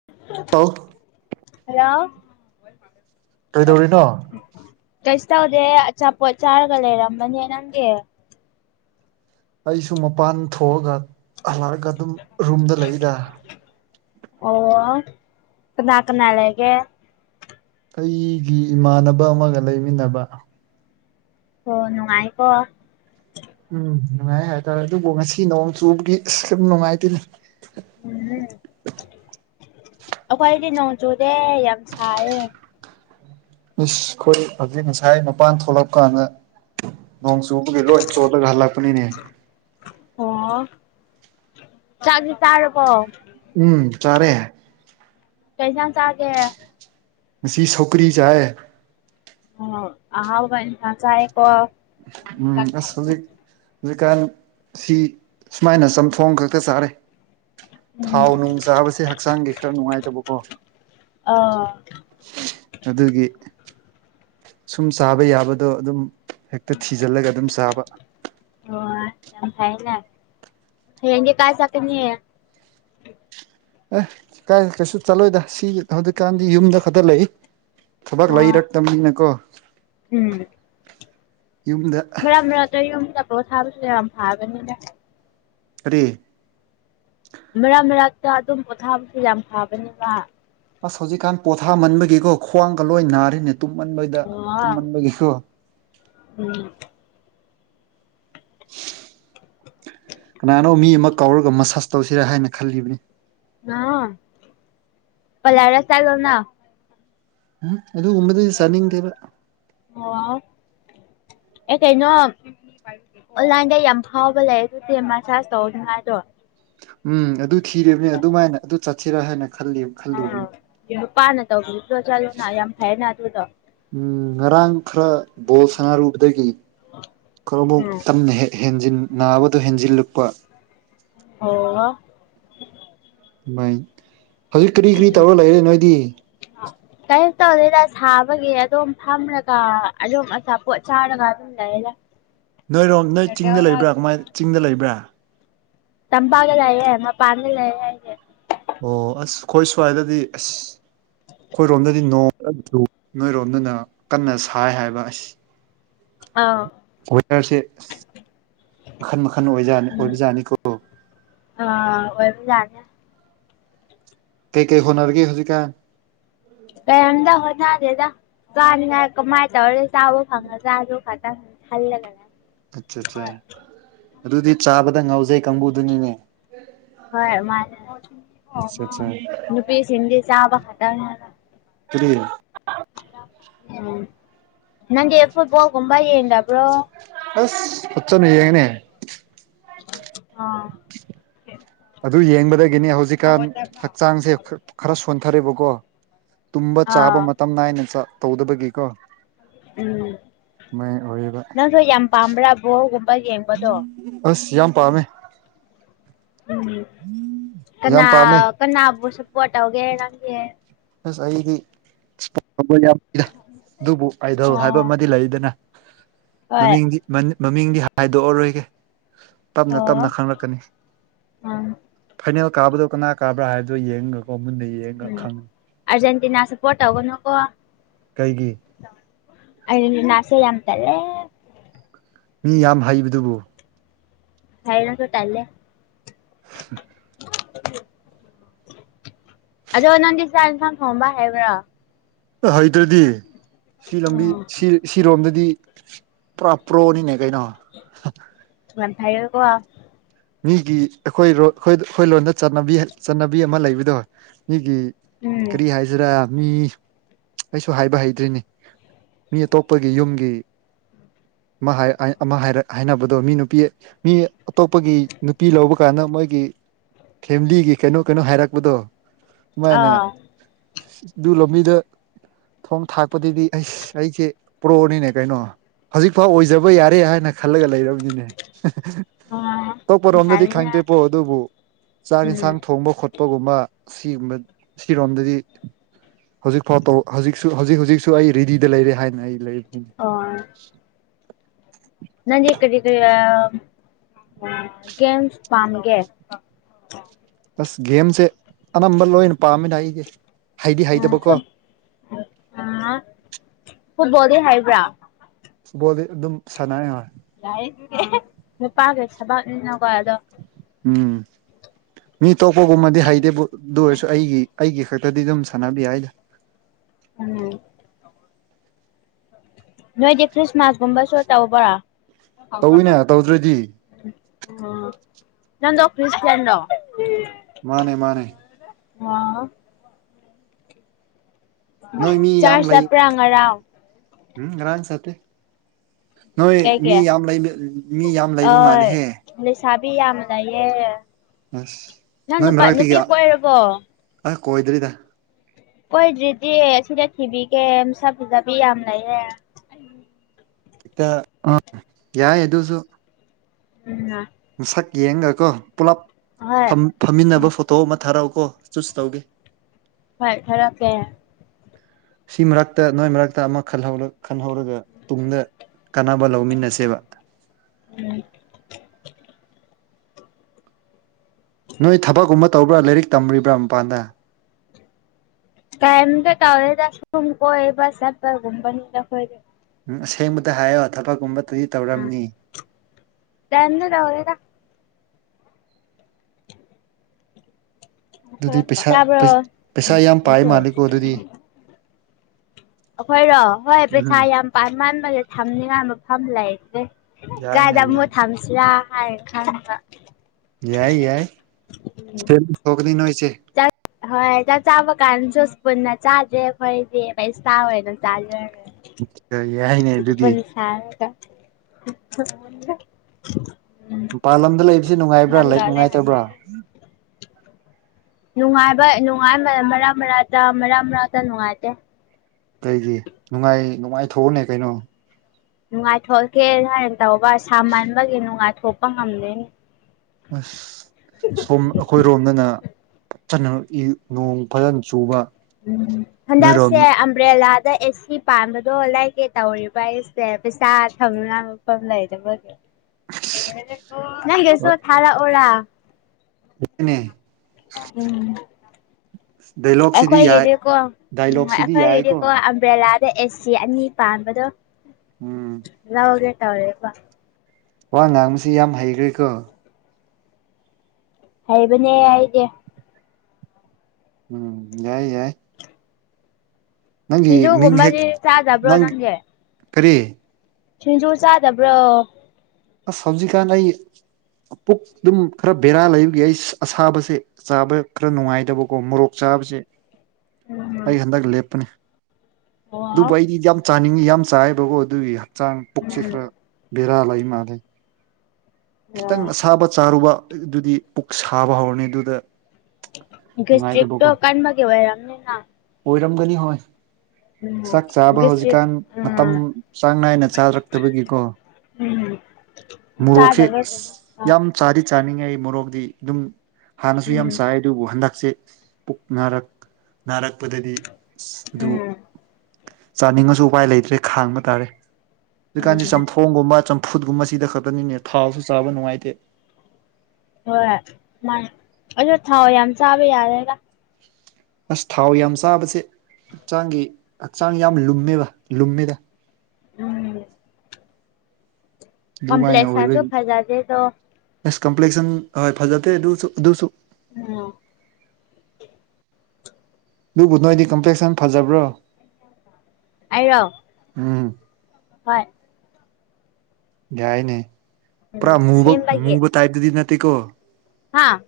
[inaudible] [unintelligible] ꯥꯍꯜꯂꯣ ꯀꯩꯗꯧꯔꯤꯅꯣ ꯀꯩꯁꯨ ꯇꯧꯗꯦ ꯑꯆꯥꯄꯣꯠ ꯆꯥꯔꯒ ꯂꯩꯔꯝꯕꯅꯦ ꯅꯪꯗꯤ ꯑꯩꯁꯨ ꯃꯄꯥꯟ ꯊꯣꯛꯑꯒ ꯍꯜꯂꯛꯑꯒ ꯑꯗꯨꯝ ꯔꯨꯝꯗ ꯂꯩꯔꯤꯗ ꯑꯣ ꯀꯅꯥ ꯀꯅꯥ ꯂꯦꯒꯦ ꯑꯩꯒꯤ ꯏꯃꯥꯟꯅꯕ ꯑꯃꯒ ꯂꯩꯃꯤꯟꯅꯕ ꯍꯣ ꯅꯨꯡꯉꯥꯏꯀꯣ ꯎꯝ ꯅꯨꯡꯉꯥꯏ ꯍꯥꯏꯇꯥꯔꯦ ꯑꯗꯨꯕꯨ ꯉꯁꯤ ꯅꯣꯡ ꯆꯨꯕꯒꯤ ꯑꯁ ꯅꯨꯡꯉꯥꯏꯇꯦ ꯎꯝ ꯑꯩꯈꯣꯏꯗꯤ ꯅꯣꯡ ꯆꯨꯗꯦ ꯌꯥꯝ ꯁꯥꯏꯌꯦ ꯏꯁ ꯑꯩꯈꯣꯏ ꯍꯧꯖꯤꯛ ꯉꯁꯥꯏ ꯃꯄꯥꯟ ꯊꯣꯛꯂꯛ ꯀꯥꯟꯗ ꯅꯣꯡ ꯆꯨꯕꯒꯤ ꯂꯣꯏ ꯆꯣꯠꯂꯒ ꯍꯜꯂꯛꯄꯅꯤꯅꯦ ꯑꯣ ꯆꯥꯛꯇꯤ ꯆꯥꯔꯥꯕꯣ ꯎꯝ ꯆꯔꯦ ꯀꯩ ꯏꯟꯁꯥꯡ ꯆꯥꯒꯦ ꯉꯁꯤ ꯁꯧꯀ꯭ꯔꯤ ꯆꯥꯏ ꯑꯣ ꯑꯍꯥꯎꯕ ꯏꯟꯁꯥꯡ ꯆꯥꯏꯀꯣ ꯎꯝ ꯑꯁ ꯍꯧꯖꯤꯛ ꯍꯧꯖꯤꯛꯀꯥꯟ ꯁꯤ ꯁꯨꯃꯥꯏꯅ ꯆꯝꯊꯣꯡ ꯈꯛꯇ ꯆꯥꯔꯦ ꯎꯝ ꯊꯥꯎ ꯅꯨꯡ ꯆꯥꯕꯁꯦ ꯍꯛꯆꯥꯡꯒꯤ ꯈꯔ ꯅꯨꯡꯉꯥꯏꯇꯕꯀꯣ ꯑꯥ ꯑꯗꯨꯒꯤ ꯁꯨꯝ ꯆꯥꯕ ꯌꯥꯕꯗꯣ ꯑꯗꯨꯝ ꯍꯦꯛꯇ ꯊꯤꯖꯤꯜꯂꯒ ꯑꯗꯨꯝ ꯆꯥꯕ ꯑꯣ ꯌꯥꯝ ꯐꯩꯏꯅꯦ ꯍꯌꯦꯡꯗꯤ ꯀꯥꯏ ꯆꯠꯀꯥꯅꯤ ꯑꯦ ꯀꯥꯏ ꯀꯩꯁꯨ ꯆꯠꯂꯣꯏꯗ ꯁꯤ ꯍꯧꯖꯤꯛꯀꯥꯟꯗꯤ ꯌꯨꯝꯗ ꯈꯛꯇ ꯂꯩ ꯊꯕꯛ ꯑꯣ ꯂꯩꯔ ꯇꯝꯅꯤꯅꯀꯣ ꯎꯝ ꯌꯨꯝꯗ ꯈꯔꯝꯗ ꯌꯨꯝꯗ ꯄꯒ ꯊꯥꯕꯁꯨꯗ ꯌꯥꯝ ꯐꯕꯅꯤꯅ꯫ ꯀꯔꯤ ꯃꯔꯛ ꯃꯔꯛꯇ ꯑꯗꯨꯝ ꯄꯣꯊꯥꯕꯁꯦ ꯌꯥꯝ ꯐꯥꯕꯅꯤꯕ ꯑꯁ ꯍꯧꯖꯤꯛꯀꯥꯟ ꯄꯣꯊꯥꯃꯟꯕꯒꯤꯀꯣ ꯈ꯭ꯋꯥꯡꯒ ꯂꯣꯏ ꯅꯥꯔꯤꯅꯦ ꯇꯨꯝꯃꯟꯕꯩꯗ ꯇꯨꯝꯃꯟꯕꯒꯤꯀꯣ꯫ ꯎꯝ ꯀꯅꯥꯅꯣ ꯃꯤ ꯑꯃ ꯀꯥꯎꯔꯒ ꯃꯁꯥꯁ ꯇꯧꯁꯤꯔꯥ ꯍꯥꯏꯅ ꯈꯜꯂꯤꯕꯅꯤ ꯑ ꯄꯂꯥ ꯔ ꯆꯒꯅ ꯎꯝ ꯑꯗꯨ ꯎꯃꯦꯗꯗꯤ ꯁꯅꯤꯡ ꯇꯦꯕ ꯑꯣ ꯑꯦ ꯀꯩꯩꯅ ꯑꯣꯟꯂꯥꯏꯟꯗ ꯌꯥꯝ ꯐꯥꯎꯕ ꯂꯩ ꯑꯗꯨꯗꯤ ꯃꯆꯥꯖ ꯇꯧꯗ ꯍꯥꯏꯗꯣ꯫ ꯎꯝ ꯑꯗꯨ ꯊꯤꯔꯤꯕꯅꯤ ꯑꯗꯨꯃꯥꯏꯅ ꯑꯗꯨ ꯆꯠꯁꯤꯔꯥ ꯍꯥꯏꯅ ꯈꯜꯂꯤ ꯑꯥ ꯈꯜꯂꯨꯕꯅꯤ ꯅꯨꯄꯥꯅ ꯇꯧꯗ꯭ꯔꯣ ꯆꯠꯂꯨꯅ ꯌꯥꯝ ꯐꯩꯅ ꯑꯗꯨꯗꯣ ꯎꯝ ꯉꯔꯥꯡ ꯈꯔ ꯕꯣꯜ ꯁꯥꯟꯅꯔꯨꯕꯗꯒꯤ ꯈꯔꯃꯨꯛ ꯎꯝ ꯇꯝꯅꯍꯦꯛ ꯍꯦꯟꯖꯤꯟ ꯅꯥꯕꯗꯣ ꯍꯦꯟꯖꯤꯜꯂꯛꯄ ꯑꯣ ꯑꯗꯨꯃꯥꯏ ꯍꯧꯖꯤꯛ ꯀꯔꯤ ꯀꯔꯤ ꯇꯧꯔ ꯂꯩꯔꯦ ꯅꯣꯏꯗꯤ ꯑꯥ ꯀꯩꯅ ꯇꯧꯗꯣꯏꯗ ꯁꯥꯕꯒꯤ ꯑꯗꯨꯝ ꯐꯝꯔꯒ ꯑꯗꯨꯝ ꯑꯆꯥꯄꯣꯠ ꯆꯥꯔꯒ ꯑꯗꯨꯝ ꯂꯩꯔ ꯅꯣꯏꯔꯣꯝ ꯅꯣꯏ ꯆꯤꯡꯗ ꯂꯩꯕ꯭ꯔꯥ ꯀꯃꯥꯏ ꯆꯤꯡꯗ ꯂꯩꯕ꯭ꯔꯥ ꯇꯝꯝꯕꯒ ꯂꯑ ꯉ ꯄꯥꯟꯒ ꯂꯑꯦ ꯑꯣ ꯑꯁ ꯈꯈꯣꯏ ꯁ꯭ꯋꯥꯏꯗꯗꯤ ꯑꯁ ꯑꯩꯈꯣꯏꯔꯣꯝꯗꯗꯤ ꯅꯣꯡ ꯅꯣꯏꯔꯣꯝꯗꯅ ꯀꯟꯅ ꯁꯥꯏ ꯍꯥꯏꯕ ꯑꯁꯤꯁ ꯑꯥ ꯋꯦꯗꯔꯁꯦ ꯃꯈꯟ ꯃꯈꯜ ꯑꯣꯏꯕꯖꯥꯠꯅꯤꯀꯣ꯫ ꯑ ꯑꯣꯏꯖꯨ ꯌꯥꯅꯦ ꯀꯩꯀꯩ ꯍꯣꯅꯔꯒꯦ ꯍꯧꯖꯤꯛꯀꯥꯟ ꯀꯔꯤꯝꯇ ꯍꯣꯠꯅꯗꯦꯗ ꯆꯥꯅꯤꯡꯉꯥꯏ ꯀꯃꯥꯏꯅ ꯇꯧꯔꯁ ꯆꯥꯕ ꯐꯪꯉ ꯆꯥꯗ ꯈꯪ ꯍꯜ ꯂꯒꯒ ꯑꯠ ꯑꯠꯆꯥ ꯑꯗꯨꯗꯤ ꯆꯥꯕꯗ ꯉꯥꯎꯖꯩ ꯀꯥꯡꯕꯨꯨꯗꯨꯅꯤꯅꯦ ꯍꯣꯏ ꯃꯥꯅꯦ ꯑꯠꯆꯥ ꯅꯨꯄꯤ ꯁꯤꯡꯗꯤ ꯆꯥꯕ ꯈꯛꯇꯪꯅꯦ ꯀꯔꯤ ꯎ ꯅꯪ ꯐꯨꯠꯕꯣꯜꯒꯨꯝꯕ ꯌꯦꯡꯗꯕ꯭ꯔꯣ ꯑꯁ ꯍꯆꯅꯤ ꯌꯦꯒꯅꯦ ꯑꯥ ꯑꯗꯨ ꯌꯦꯡꯕꯗꯒꯤꯅꯤ ꯍꯧꯖꯤꯛꯀꯥꯟ ꯍꯛꯆꯥꯡꯁꯦ ꯈꯔ ꯁꯣꯟꯊꯔꯦꯕꯀꯣ ꯇꯨꯝꯕ ꯆꯥꯕ ꯑꯥ ꯃꯇꯝ ꯅꯥꯏꯅ ꯇꯧꯗꯕꯒꯤꯀꯣ ꯃꯥꯏ ꯑꯣꯏꯕ ꯅꯣꯏ ꯌꯥꯝ ꯄꯥꯝꯕ꯭ꯔꯥ ꯕꯣꯒꯨꯝꯕ ꯌꯦꯡꯕꯗꯣ ꯑꯁ ꯌꯥꯝ ꯄꯥꯝꯃꯦ ꯎꯝ ꯀꯅꯥ ꯌꯥꯝ ꯄꯥꯝꯃꯦ ꯀꯅꯥꯕꯨ ꯁꯄꯣꯠ ꯇꯧꯒꯦ ꯅꯪꯗꯗꯤ ꯑꯁ ꯑꯩꯗꯤ ꯌꯥꯝꯗ ꯑꯗꯨꯕꯨ ꯑꯥꯏꯗꯜ ꯍꯥꯏꯕ ꯑꯣ ꯑꯃꯗꯤ ꯂꯩꯗꯅ ꯍꯣꯏ ꯃꯃꯤꯡꯗꯤ ꯃꯃꯤꯡꯗꯤ ꯍꯥꯏꯗꯣꯛꯑꯔꯣꯏꯒꯦ꯫ ꯇꯞꯅ ꯑꯣ ꯇꯞꯅ ꯈꯪꯂꯛꯀꯅꯤ ꯎꯝ ꯐꯥꯏꯅꯦꯜ ꯀꯥꯕꯗ ꯀꯅꯥ ꯀꯥꯕ꯭ꯔꯥ ꯍꯥꯏꯕꯗꯣ ꯌꯦꯡꯉꯀꯣ ꯃꯨꯟꯅ ꯌꯦꯡꯉ ꯎꯝ ꯈꯪꯉꯅꯤ ꯑꯔꯖꯦꯟꯇꯤꯅꯥ ꯁꯄꯣꯔꯠ ꯇꯧꯒ ꯅꯨ ꯀꯣ ꯀꯩꯒꯤ ꯅꯁꯤꯂ ꯇꯔꯦ ꯃꯤ ꯌꯥꯝ ꯍꯩꯕꯗꯨꯕꯨ ꯍꯥꯏꯅꯁꯨ ꯇꯂꯦ [inaudible] ꯑꯗꯣ ꯅ ꯅꯣꯟꯗꯤ ꯆ ꯏꯟꯐ ꯐꯣꯡꯝꯕ ꯍꯥꯏꯕ꯭ꯔꯥ ꯍꯩꯗ꯭ꯔꯗꯤ ꯁꯤ ꯂꯝꯕꯤ ꯎꯝ ꯁꯤ ꯁꯤꯔꯣꯝꯗꯗꯤ ꯄꯨꯔꯥ ꯄ꯭ꯔꯣꯅꯤꯅꯦ ꯀꯩꯅꯣ ꯐꯥꯏꯔꯦꯀꯣ ꯃꯤꯒꯤ ꯑꯩꯈꯣꯏꯣ ꯑꯩꯈꯣꯏ ꯑꯩꯈꯣꯏ ꯂꯣꯟꯗ ꯆꯠꯅꯕꯤ ꯆꯠꯅꯕꯤ ꯑꯃ ꯂꯩꯕꯗꯣ ꯃꯤꯒꯤ ꯎꯝ ꯀꯔꯤ ꯍꯥꯏꯁꯤꯔꯥ ꯃꯤ ꯑꯩꯁꯨ ꯍꯥꯏꯕ ꯍꯩꯇ꯭ꯔꯤꯅꯤ ꯃꯤ ꯑꯇꯣꯞꯄꯒꯤ ꯌꯨꯝꯒꯤ ꯍꯥꯏꯅꯕꯗꯣ ꯃꯤ ꯅꯨꯄꯤ ꯃꯤ ꯑꯇꯣꯞꯄꯒꯤ ꯅꯨꯄꯤ ꯂꯧꯕ ꯀꯥꯟꯗ ꯃꯣꯏꯒꯤ ꯐꯦꯃꯤꯂꯤꯒꯤ ꯀꯩꯅꯣ ꯀꯩꯅꯣ ꯍꯥꯏꯔꯛꯄꯗꯣ ꯁꯃꯥꯏꯅ ꯑꯥ ꯑꯗꯨ ꯂꯧꯕꯤꯗ ꯊꯣꯡ ꯊꯥꯛꯄꯗꯗꯤ ꯑꯩꯁ ꯑꯩꯁꯦ ꯄ꯭ꯔꯣꯅꯤꯅꯦ ꯀꯩꯅꯣ ꯍꯧꯖꯤꯛꯐꯥꯎ ꯑꯣꯏꯖꯕ ꯌꯥꯔꯦ ꯍꯥꯏꯅ ꯈꯜꯂꯒ ꯂꯩꯔꯕꯅꯤꯅꯦ ꯑꯥ ꯌꯥꯝ ꯑꯣꯄꯔꯣꯝꯗꯗꯤ ꯐꯔꯦꯅ ꯈꯪꯗ꯭ꯦ ꯄꯣ ꯑꯗꯨꯕꯨ ꯆꯥꯛ ꯎꯝ ꯌꯦꯟꯁꯥꯡ ꯊꯣꯡꯕ ꯈꯣꯠꯄ ꯑꯄꯒꯨꯝꯕ ꯁꯤꯒꯨꯝꯕ ꯁꯤꯔꯣꯝꯗꯗꯤ ꯍꯧꯖꯤꯛꯐꯥꯎ ꯇ ꯍꯧꯖꯤꯛꯁꯨ ꯍꯧꯖꯤꯛ ꯍꯧꯖꯤꯛꯁꯨ ꯑꯩ ꯔꯦꯗꯤꯗ ꯂꯩꯔꯦ ꯍꯥꯏꯅ ꯑꯩ ꯂꯩꯅꯤ ꯑꯣ ꯅꯗꯤ ꯀꯔꯤ ꯀꯔꯤ ꯀꯦꯦꯝꯁ ꯄꯥꯝꯒꯦ ꯑꯁ ꯒꯦꯝꯁꯦ ꯑꯅꯝꯕ ꯂꯣꯏꯅ ꯄꯥꯝꯃꯤꯅ ꯑꯩꯁ ꯑ ꯐꯕꯣꯗꯤ ꯍꯥꯏꯕ꯭ꯔꯥ ꯣꯗꯤ ꯑꯗꯨꯝ ꯁꯅꯥꯣꯏ ꯂꯥꯏꯛꯦ ꯅꯨꯄꯥꯒꯤ ꯁꯕꯛꯅꯤꯅꯀꯣ ꯑꯗꯣ ꯎꯝ ꯃꯤ ꯇꯣꯛꯄꯒꯨꯝꯕꯗꯤ ꯍꯩꯇꯦ ꯑꯗꯨ ꯑꯣꯏꯔꯁꯨ ꯑꯩꯒꯤ ꯑꯩꯒꯤ ꯈꯛꯇ ꯗꯤ ꯑꯗꯨꯝ ꯁꯥꯟꯅꯕꯤ ꯍꯥꯏꯗ ꯎꯝ [inaudible] ꯅꯣꯏꯗꯤ ꯈ꯭ꯔꯤꯁꯃꯥꯁꯒꯨꯝꯕꯁꯨ ꯇꯧꯕ꯭ꯔꯥ ꯇꯧꯋꯤꯅꯦ ꯇꯧꯗ꯭ꯔꯗꯤ ꯎ ꯅꯗ ꯀꯔꯤꯁ ꯐꯅꯣ ꯃꯥꯅꯦ ꯃꯥꯅꯦ [unintelligible] ꯅꯣꯏ ꯃꯤ ꯌꯥꯝ ꯆꯔꯆ ꯂꯩ ꯆꯠꯄ꯭ꯔꯥ ꯉꯔꯥꯡ ꯎꯝ ꯉꯔꯥꯡ ꯆꯠꯇꯦ꯫ ꯅꯣꯏ ꯃꯤ ꯀꯩꯒꯤ ꯌꯥꯝ ꯂꯩꯕ ꯃꯤ ꯌꯥꯝ ꯂꯩꯕ ꯑꯣꯏ ꯃꯥꯜꯂꯦꯍꯦ ꯂꯩꯁꯥꯕꯤ ꯌꯥꯝꯅ ꯂꯩꯌꯦ ꯑꯁ ꯅꯪ ꯅꯨꯄꯥ ꯅꯨꯄꯤ ꯀꯣꯏꯔꯕꯣ ꯑꯥ ꯀꯣꯏꯗꯔꯤꯗ ꯑꯣꯏꯗ꯭ꯔꯤꯗꯤ ꯁꯤꯗ ꯊꯤꯕꯤꯒꯦ ꯃꯁꯥ ꯐꯤꯖꯕꯤ ꯌꯥꯝ ꯂꯩꯌꯦꯦ ꯌꯥꯗꯨꯁꯨ [unintelligible] ꯃꯁꯛ ꯌꯦꯡꯒꯀꯣ ꯄꯨꯂꯞ ꯍꯣꯏ ꯐꯝꯃꯤꯟꯅꯕ ꯎꯝ ꯐꯣꯇꯣ ꯑꯃ ꯊꯥꯔꯛꯎꯀꯣ ꯆꯨꯁ ꯇꯧꯒꯦ ꯐꯣꯏ ꯐꯔꯛ ꯀꯦ ꯁꯤ ꯃꯔꯛꯇ ꯅꯣꯏ ꯃꯔꯛꯇ ꯑꯃꯍꯧ ꯈꯟꯍꯧꯔꯒ ꯇꯨꯡꯗ ꯀꯥꯟꯅꯕ ꯂꯧꯃꯤꯟꯅꯁꯦꯕ [unintelligible] ꯅꯣꯏ ꯊꯕꯛꯀꯨꯝꯕ ꯇꯧꯕ꯭ꯔꯥ ꯂꯥꯏꯔꯤꯛ ꯇꯝꯔꯤꯕ꯭ꯔꯥ ꯃꯄꯥꯟꯗ ꯇꯥꯏꯝ ꯇ ꯇꯧꯔꯦꯗꯥꯁꯨ ꯀꯣꯣꯏꯕ ꯁꯥꯠꯄ ꯨꯝꯄꯅꯤ ꯇꯣꯏꯗ ꯎꯝ ꯑꯁꯦꯡꯕꯗ ꯍꯥꯏꯌꯣ ꯊꯕꯛꯀꯨꯝꯕꯇꯗꯤ ꯇꯧꯔꯝꯅꯤ ꯔꯅ ꯇꯧꯔꯦ ꯇ ꯑꯗꯨꯗꯤ ꯄꯩꯁꯥ ꯇꯥꯕ꯭ꯔꯣ ꯄꯩꯁꯥ ꯌꯥꯝ ꯄꯥꯏ ꯃꯥꯜꯂꯤꯀꯣ ꯑꯩꯈꯣꯏꯔꯣ ꯑꯗꯨꯗꯤ ꯑꯩꯈꯣꯏꯔꯣ ꯍꯣꯏ ꯄꯩꯁꯥ ꯎꯝ ꯌꯥꯝꯥꯟ ꯃꯥꯟꯕꯁ ꯊꯝꯅꯤꯡꯉꯥꯏ ꯃꯐꯝ ꯂꯩꯦ ꯌꯥꯏꯅꯦ ꯀꯥꯏꯗ ꯌꯥꯏ ꯑꯃꯨꯛ ꯊꯝꯁꯤꯔꯥ ꯍꯥꯏꯔ ꯈꯪꯕ ꯌꯥꯏ ꯌꯥꯏ ꯊꯅꯤꯅꯣꯏꯁꯦ ꯆꯥꯛ ꯍꯣꯏ ꯆꯥꯛ ꯆꯥꯕ ꯀꯥꯟꯁꯨ ꯄꯨꯨꯟꯅ ꯆꯥꯗ꯭ꯔꯦ ꯑꯩꯣꯏꯗꯤ ꯄꯩꯁ ꯇꯥꯋꯦꯅ ꯆꯥꯖ ꯌꯥ ꯍꯥꯏꯅꯦ ꯑꯗꯨꯗꯤ ꯍꯒ [unintelligible] ꯃꯄꯥꯟ ꯂꯝꯗ ꯂꯩꯕꯁꯤ ꯅꯨꯡꯉꯥꯏꯕ꯭ꯔꯥ ꯂꯥꯏꯔꯤꯛ ꯅꯨꯡꯉꯥꯏꯇꯕ꯭ꯔꯥ ꯅꯨꯡꯉꯥꯏꯕ ꯅꯨꯡꯉꯥꯏ ꯃꯔꯥꯡ ꯃꯔꯛ ꯃꯔꯛꯇ ꯃꯔꯛ ꯃꯔꯛꯇ ꯅꯨꯡꯉꯥꯏꯇꯦ ꯀꯩꯒꯤ ꯅꯨꯡꯉꯥꯏ ꯅꯨꯡꯉꯥꯏꯊꯣꯛꯎꯅꯦ ꯀꯩꯅꯣ ꯅꯨꯡꯉꯥꯏꯊꯣꯛꯀꯦ ꯑꯗꯨꯍꯥꯏꯅ ꯇꯧꯕ ꯁꯥꯃꯟꯕꯒꯤ ꯅꯨꯡꯉꯥꯏꯊꯣꯛꯄ ꯉꯝꯗꯦꯅꯦ ꯑꯁ ꯁꯣꯝ ꯑꯩꯈꯣꯏꯔꯣꯝꯗꯅ ꯆꯅꯔꯞ ꯌꯨ ꯅꯣꯡ ꯐꯖꯅ ꯆꯨꯕ ꯍꯟꯗꯛꯁꯦ ꯅꯣꯏꯔꯣꯝꯗ ꯑꯝ ꯕ꯭ꯔꯦꯂꯥꯗ ꯑꯦ ꯁꯤ ꯄꯥꯟꯕꯗꯣ ꯂꯩꯒꯦ ꯇꯧꯔꯤꯕ ꯑꯩꯁꯦ ꯄꯩꯁꯥ ꯊꯝꯔꯝ ꯚꯝ ꯂꯩꯇꯕꯒꯤ ꯅꯪꯒꯤꯁꯨ ꯊꯔꯛꯑꯣꯔꯥ ꯗꯨꯅꯦ ꯎꯝ ꯗꯥꯏꯂꯣꯛꯁꯤꯗꯤ ꯌꯥꯏ ꯑꯩꯈꯣꯏꯒꯤꯗꯤꯀꯣ ꯎꯝ ꯗꯥꯏꯂꯣꯛꯁꯤꯗꯤ ꯌꯥꯏꯀꯣ ꯑꯩꯈꯣꯏꯒꯤꯗꯤꯀꯣ ꯕꯦꯂꯥꯗ ꯑꯦꯁꯤ ꯑꯅꯤ ꯄꯥꯟꯕꯗꯣ ꯎꯝ ꯂꯧꯒꯦ ꯇꯧꯔꯦꯕ ꯋꯥ ꯉꯥꯡꯕꯁꯤ ꯌꯥꯝ ꯍꯩꯒ꯭ꯔꯦꯀꯣ ꯍꯩꯕꯅꯦ ꯑꯩꯗꯤ ꯎꯝ ꯌꯥꯏ ꯌꯥꯏ ꯅꯪꯒꯤ ꯃꯤꯡ ꯍꯦꯛ ꯁꯤꯡꯖꯨꯒꯨꯝꯕꯗꯤ ꯆꯥꯗꯕ꯭ꯔꯣ ꯅꯪ ꯅꯪꯗꯤ ꯀꯔꯤ ꯁꯤꯡꯖꯨ ꯆꯥꯗꯕ꯭ꯔꯣ ꯑꯁ ꯍꯧꯖꯤꯛꯀꯥꯟ ꯑꯩ ꯄꯨꯛ ꯑꯗꯨꯝ ꯈꯔ ꯕꯦꯔꯥ ꯂꯩꯕꯒꯤ ꯑꯩ ꯑꯁꯥꯕꯁꯦ ꯆꯥꯕ ꯈꯔ ꯅꯨꯡꯉꯥꯏꯗꯕꯀꯣ ꯃꯣꯔꯣꯛ ꯆꯥꯕꯁꯦ ꯑꯩ ꯎꯝ ꯍꯟꯗꯛ ꯂꯦꯄꯅꯤ ꯑꯣ ꯗꯨꯕꯨ ꯑꯩꯗꯤ ꯌꯥꯝ ꯆꯥꯅꯤꯡꯉꯤ ꯌꯥꯝ ꯆꯥꯏꯌꯦꯕꯀꯣ ꯑꯗꯨꯒꯤ ꯍꯛꯆꯥꯡ ꯄꯨꯛꯁꯦ ꯎꯝ ꯈꯔ ꯕꯦꯔꯥ ꯂꯩ ꯃꯥꯜꯂꯦ ꯈꯤꯇꯪ ꯑꯣ ꯑꯁꯥꯕ ꯆꯥꯔꯨꯕ ꯑꯗꯨꯗꯤ ꯄꯨꯛ ꯁꯥꯕ ꯍꯧꯔꯅꯤ ꯑꯗꯨꯗ ꯒꯦꯁꯇ꯭ꯔꯤꯛ ꯗꯣ ꯅꯨꯡꯉꯥꯏꯇꯕꯀꯣ ꯀꯟꯕ ꯒꯤ ꯑꯣꯏꯔꯝꯅꯤ ꯅ ꯑꯣꯏꯔꯝꯒꯅꯤ ꯍꯣꯏ ꯆꯥꯛ ꯎꯝ ꯆꯥꯕ ꯒꯦꯁꯇ꯭ꯔꯤꯛ ꯍꯧꯖꯤꯛꯀꯥꯟ ꯃꯇꯝ ꯎꯝ ꯆꯥꯡ ꯅꯥꯏꯅ ꯆꯥꯔꯛꯇꯕꯒꯤꯀꯣ ꯎꯝ ꯃꯣꯔꯣꯛꯁꯦ ꯑꯁ ꯆꯥꯗꯕꯒꯤꯅꯦ ꯑꯥ ꯌꯥꯝ ꯆꯥꯗꯤ ꯆꯥꯅꯤꯡꯉꯦ ꯑꯩ ꯃꯣꯔꯣꯛꯗꯤ ꯑꯗꯨꯝ ꯍꯥꯟꯅꯁꯨ ꯌꯥꯝ ꯎꯝ ꯆꯥꯏ ꯑꯗꯨꯕꯨ ꯍꯟꯗꯛꯁꯦ ꯄꯨꯛ ꯅꯥꯔꯛ ꯅꯥꯔꯛꯄꯗꯗꯤ ꯑꯁ ꯑꯗꯨ ꯎꯝ ꯆꯥꯅꯤꯡꯉꯁꯨ ꯎꯄꯥꯏ ꯂꯩꯇ꯭ꯔꯦ ꯈꯥꯡꯕ ꯇꯥꯔꯦ ꯍꯧꯖꯤꯛꯀꯥꯟꯁꯤ ꯎꯝ ꯆꯝꯊꯣꯡꯒꯨꯝꯕ ꯆꯝ ꯐꯨꯗꯀꯨꯝꯕꯁꯤꯗ ꯈꯛꯇꯅꯤꯅꯦ ꯊꯥꯎꯁꯨ ꯆꯥꯕ ꯅꯨꯡꯉꯥꯏꯇꯦ ꯍꯣꯏ ꯃꯥꯟꯅꯤ ꯑꯩꯖꯨ ꯊꯥꯎ ꯌꯥꯝ ꯆꯥꯕ ꯌꯥꯔꯦꯒ ꯑꯁ ꯊꯥꯎ ꯌꯥꯝ ꯆꯥꯕꯁꯦ ꯍꯛꯆꯥꯡꯒꯤ ꯍꯛꯆꯥꯡ ꯌꯥꯝ ꯂꯨꯝꯃꯦꯕ ꯂꯨꯝꯃꯤꯗ ꯎꯝ ꯗꯨꯃꯥꯏꯅ ꯀꯝꯄ꯭ꯂꯦꯛꯁꯟꯁꯨ ꯑꯣꯏꯕꯒꯤ ꯐꯖꯗꯦꯗꯣ ꯑꯦꯁ ꯀꯝꯄ꯭ꯂꯦꯛꯁꯟ ꯍꯣꯏ ꯐꯖꯗꯦ ꯗꯨꯁꯨ ꯑꯗꯨꯁꯨꯨ ꯎꯝ ꯑꯗꯨꯕꯨ ꯅꯣꯏꯗꯤ ꯀꯝꯄ꯭ꯂꯦꯛꯁꯟ ꯐꯖꯕ꯭ꯔꯣ ꯑꯩꯔꯣ ꯎꯝ ꯍꯣꯏ ꯌꯥꯏꯅꯦ ꯄꯨꯔꯥ ꯎꯝ ꯃꯨꯕ ꯃꯨꯕ ꯇꯥꯏꯞꯗꯨꯗꯤ ꯅꯠꯇꯦꯀꯣ ꯍꯥꯥ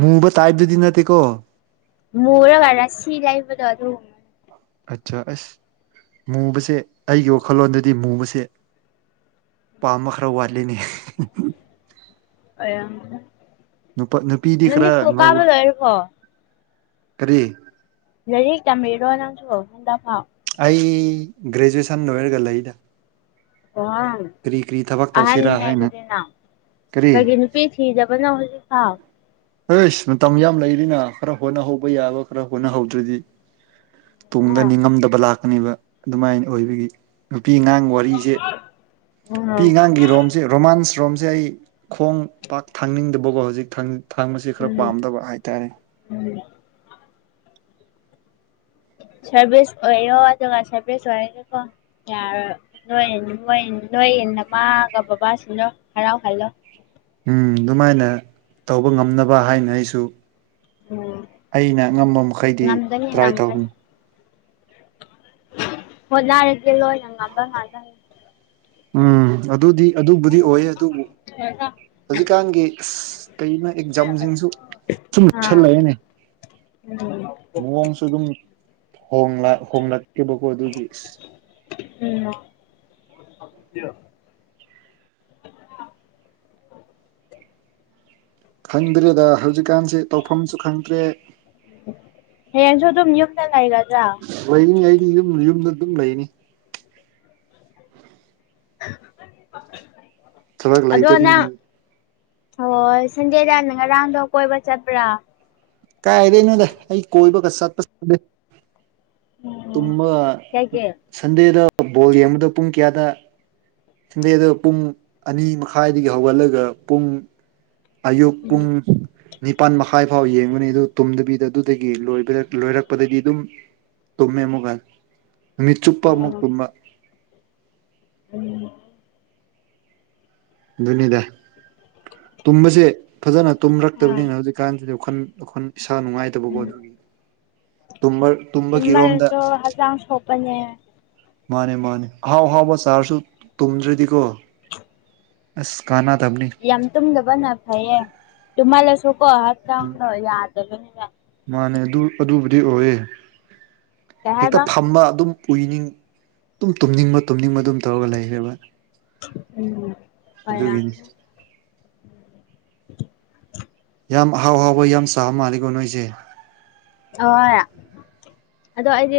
ꯃꯨꯕ ꯇꯥꯏꯞꯗꯨꯗꯤ ꯅꯠꯇꯦꯀꯣ ꯃꯨꯔꯒ ꯔꯁꯤ ꯂꯩꯕꯗꯣ ꯑꯗꯨ ꯑꯠꯆꯥ ꯑꯁ ꯃꯨꯕꯁꯦ ꯑꯩꯒꯤ ꯋꯥꯈꯜꯂꯣꯟꯗꯗꯤ ꯃꯨꯕꯁꯦ ꯄꯥꯝꯕ ꯈꯔ ꯋꯥꯠꯂꯤꯅꯦ ꯑꯩꯌꯥ ꯅꯨꯄꯥ ꯅꯨꯄꯤꯗꯤ ꯅꯪꯗꯤ ꯈꯔ ꯁ꯭ꯀꯨꯜ ꯉꯧ ꯀꯥꯕ ꯂꯣꯏꯔꯕꯣ ꯀꯔꯤ ꯂꯩꯔꯤꯛ ꯇꯝꯃꯤꯔꯣ ꯅꯪꯁꯨ ꯍꯟꯗꯛ ꯐꯥꯎ ꯑꯩ ꯒ꯭ꯔꯦꯖꯨꯑꯦꯁꯟ ꯂꯣꯏꯔꯒ ꯂꯩꯗ ꯑꯣ ꯀꯔꯤ ꯀꯔꯤ ꯊꯕꯛ ꯇꯧꯁꯤꯔꯥ ꯑꯍꯟꯅꯤꯅꯦ ꯍꯥꯏꯅ ꯑꯗꯨꯗꯤ ꯅꯥꯎ ꯀꯔꯤ ꯀꯩꯒꯤ ꯅꯨꯄꯤ ꯊꯤꯗꯕꯅꯣ ꯍꯧꯖꯤꯛ ꯐꯥꯎ꯫ ꯑꯦꯁ ꯃꯇꯝ ꯌꯥꯝ ꯂꯩꯔꯤꯅ ꯈꯔ ꯍꯣꯠꯅꯍꯧꯕ ꯌꯥꯕ ꯈꯔ ꯍꯣꯠꯅꯍꯧꯗ꯭ꯔꯗꯤ ꯇꯨꯡꯗ ꯑꯥ ꯅꯤꯡꯉꯝꯗꯕ ꯂꯥꯛꯀꯅꯦꯕ ꯑꯗꯨꯃꯥꯏꯅ ꯑꯣꯏꯕꯒꯤ ꯅꯨꯄꯤ ꯑꯉꯥꯡ ꯋꯥꯔꯤꯁꯦ ꯎꯝ ꯄꯤꯉꯥꯡꯒꯤ ꯔꯣꯝꯁꯤ ꯔꯣꯃꯥꯟꯁ ꯔꯣꯝꯁꯦ ꯑꯩ ꯈꯣꯡ ꯄꯥꯛ ꯊꯥꯡꯅꯤꯡꯗꯕꯒꯣ ꯍꯧꯖꯤꯛ ꯊꯥꯡ ꯊꯥꯡꯕꯁꯤ ꯈꯔ ꯎꯝ ꯄꯥꯝꯗꯕ ꯍꯥꯏꯇꯥꯔꯦ꯫ ꯎꯝ ꯁꯦꯕꯦꯁ ꯑꯣꯏꯌꯣ ꯑꯗꯨꯒ ꯁꯦꯕꯦꯁ ꯑꯣꯏꯔꯒꯦꯀꯣ꯫ ꯌꯥꯔꯣ ꯅꯣꯏ ꯅꯣꯏ ꯅꯣꯏ ꯅꯃꯥꯒ ꯕꯕꯥꯁꯤꯅꯣ ꯍꯔꯥꯎꯍꯜꯂꯣ꯫ ꯎꯝ ꯗꯨꯃꯥꯏꯅ ꯇꯧꯕ ꯉꯝꯅꯕ ꯍꯥꯏꯅ ꯑꯩꯁꯨ ꯎꯝ ꯑꯩꯅ ꯉꯝꯕ ꯃꯈꯩꯗꯤ ꯉꯝꯒꯅꯤ ꯇ꯭ꯔꯥꯏ ꯉꯝꯒꯅꯤ ꯇꯧꯔꯅꯤ ꯍꯣꯠꯅꯔꯗꯤ ꯂꯣꯏꯅ ꯉꯝꯕ ꯉꯥꯛꯇ ꯎꯝ ꯑꯗꯨꯗꯤ ꯑꯗꯨꯕꯨꯗꯤ ꯑꯣꯏꯌꯦ ꯑꯗꯨꯕꯨ ꯍꯧꯖꯤꯛꯀꯥꯟꯒꯤ ꯀꯩꯅ ꯑꯦꯛꯖꯥꯝꯖꯤꯡꯖꯨ ꯁꯨꯝ ꯑꯥ ꯂꯨꯁꯜꯂꯛꯑꯦꯅꯦ꯫ ꯎꯝ ꯃꯑꯣꯡꯁꯨ ꯑꯗꯨꯝ ꯍꯣꯡꯂꯛ ꯍꯤꯡꯂꯛꯀꯦꯕꯀꯣ ꯑꯗꯨꯒꯤ ꯎꯝ ꯈꯪꯗ꯭ꯔꯦꯗ ꯍꯧꯖꯤꯛꯀꯥꯟꯁꯤ ꯇꯧꯐꯝꯁꯨ ꯈꯪꯗ꯭ꯔꯦ ꯍꯌꯦꯡꯁꯨ ꯑꯗꯨꯝ ꯌꯨꯝꯗ ꯂꯩꯒꯗ꯭ꯔꯥ ꯂꯩꯅꯤ ꯑꯩꯗꯤ ꯌꯨꯝ ꯌꯨꯝꯗ ꯑꯗꯨꯝ ꯂꯩꯅꯤ ꯊꯕꯛ [unintelligible] ꯑꯗꯣ ꯅꯪ ꯂꯩꯇꯕꯅꯤꯅ ꯊꯑꯣꯏ ꯁꯟꯗꯦꯗ ꯅꯪ ꯉꯔꯥꯡꯗꯣ ꯀꯣꯏꯕ ꯆꯠꯄ꯭ꯔꯥ꯫ ꯀꯥꯏꯗꯩꯅꯣꯗ ꯑꯩ ꯀꯣꯏꯕꯒ ꯆꯠꯄ ꯁꯪꯗꯦ ꯇꯨꯝꯃ ꯀꯩꯒꯤ ꯁꯟꯗꯦꯗ ꯕꯣꯜ ꯌꯦꯡꯕꯗꯨ ꯄꯨꯡ ꯀꯌꯥꯗ ꯁꯟꯗꯦꯗ ꯄꯨꯡ ꯑꯅꯤ ꯃꯈꯥꯏꯗꯒꯤ ꯍꯧꯒꯠꯂꯒ ꯄꯨꯡ ꯑꯌꯨꯛ ꯎꯝ ꯄꯨꯡ ꯅꯤꯄꯥꯟ ꯃꯈꯥꯏ ꯐꯥꯎ ꯌꯦꯡꯕꯅꯤ ꯑꯗꯨ ꯇꯨꯝꯗꯕꯤꯗ ꯑꯗꯨꯗꯒꯤ ꯂꯣꯏꯕꯔꯛ ꯂꯣꯏꯔꯛꯄꯗꯗꯤ ꯑꯗꯨꯝ ꯇꯨꯝꯃꯦ ꯑꯃꯨꯛ ꯍꯟ ꯃꯤꯠ ꯆꯨꯞꯄ ꯃꯨꯛ ꯑꯣ ꯇꯨꯝꯃ꯫ ꯎꯝ ꯑꯗꯨꯅꯤꯗ ꯇꯨꯝꯕꯁꯦ ꯐꯖꯅ ꯑꯥ ꯇꯨꯝꯔꯛꯇꯕꯅꯤꯅ ꯍꯧꯖꯤꯛꯀꯥꯟꯁꯤꯗꯤ ꯋꯥꯈꯜ ꯑꯈꯣꯟ ꯏꯁꯥ ꯅꯨꯡꯉꯥꯏꯇꯕꯀꯣ ꯎꯝ ꯑꯗꯨꯒꯤ ꯇꯨꯝꯕꯔ ꯑꯗꯨꯃꯜꯗꯣ ꯍꯛꯆꯥꯡ ꯁꯣꯛꯄꯅꯦ ꯃꯥꯅꯦ ꯃꯥꯅꯦ ꯑꯍꯥꯎ ꯑꯍꯥꯎꯕ ꯆꯥꯔꯁꯨ ꯇꯨꯝꯗ꯭ꯔꯗꯤꯀꯣ ꯑꯁ ꯀꯥꯅꯗꯞꯅꯦ ꯌꯥꯝ ꯇꯨꯝꯗꯕꯅ ꯐꯩꯌꯦ ꯇꯨꯝꯃꯜꯂꯁꯨꯀꯣ ꯍꯞꯆꯥꯡꯗꯣ ꯌꯥꯗꯕꯅꯤꯅ꯫ ꯃꯥꯅꯦ ꯑꯗꯨ ꯑꯗꯨꯕꯨꯗꯤ ꯑꯣꯏꯌꯦ ꯀꯩ ꯍꯦꯛꯇ ꯍꯥꯏꯕ ꯐꯝꯕ ꯑꯗꯨꯝ ꯄꯨꯏꯅꯤꯡ ꯗꯨꯝ ꯇꯨꯝꯅꯤꯡꯕ ꯇꯨꯝꯅꯤꯡꯕ ꯑꯗꯨꯝ ꯇꯧꯔꯒ ꯂꯩꯔꯦꯕ꯫ ꯎꯝ ꯐꯌꯥ ꯌꯥꯝ ꯑꯍꯥꯎ ꯍꯥꯎꯕ ꯌꯥꯝ ꯆꯥꯕ ꯃꯥꯜꯂꯤꯀꯣ ꯅꯣꯏꯁꯦ ꯑꯣ ꯑꯗꯣ ꯑꯩꯗꯤ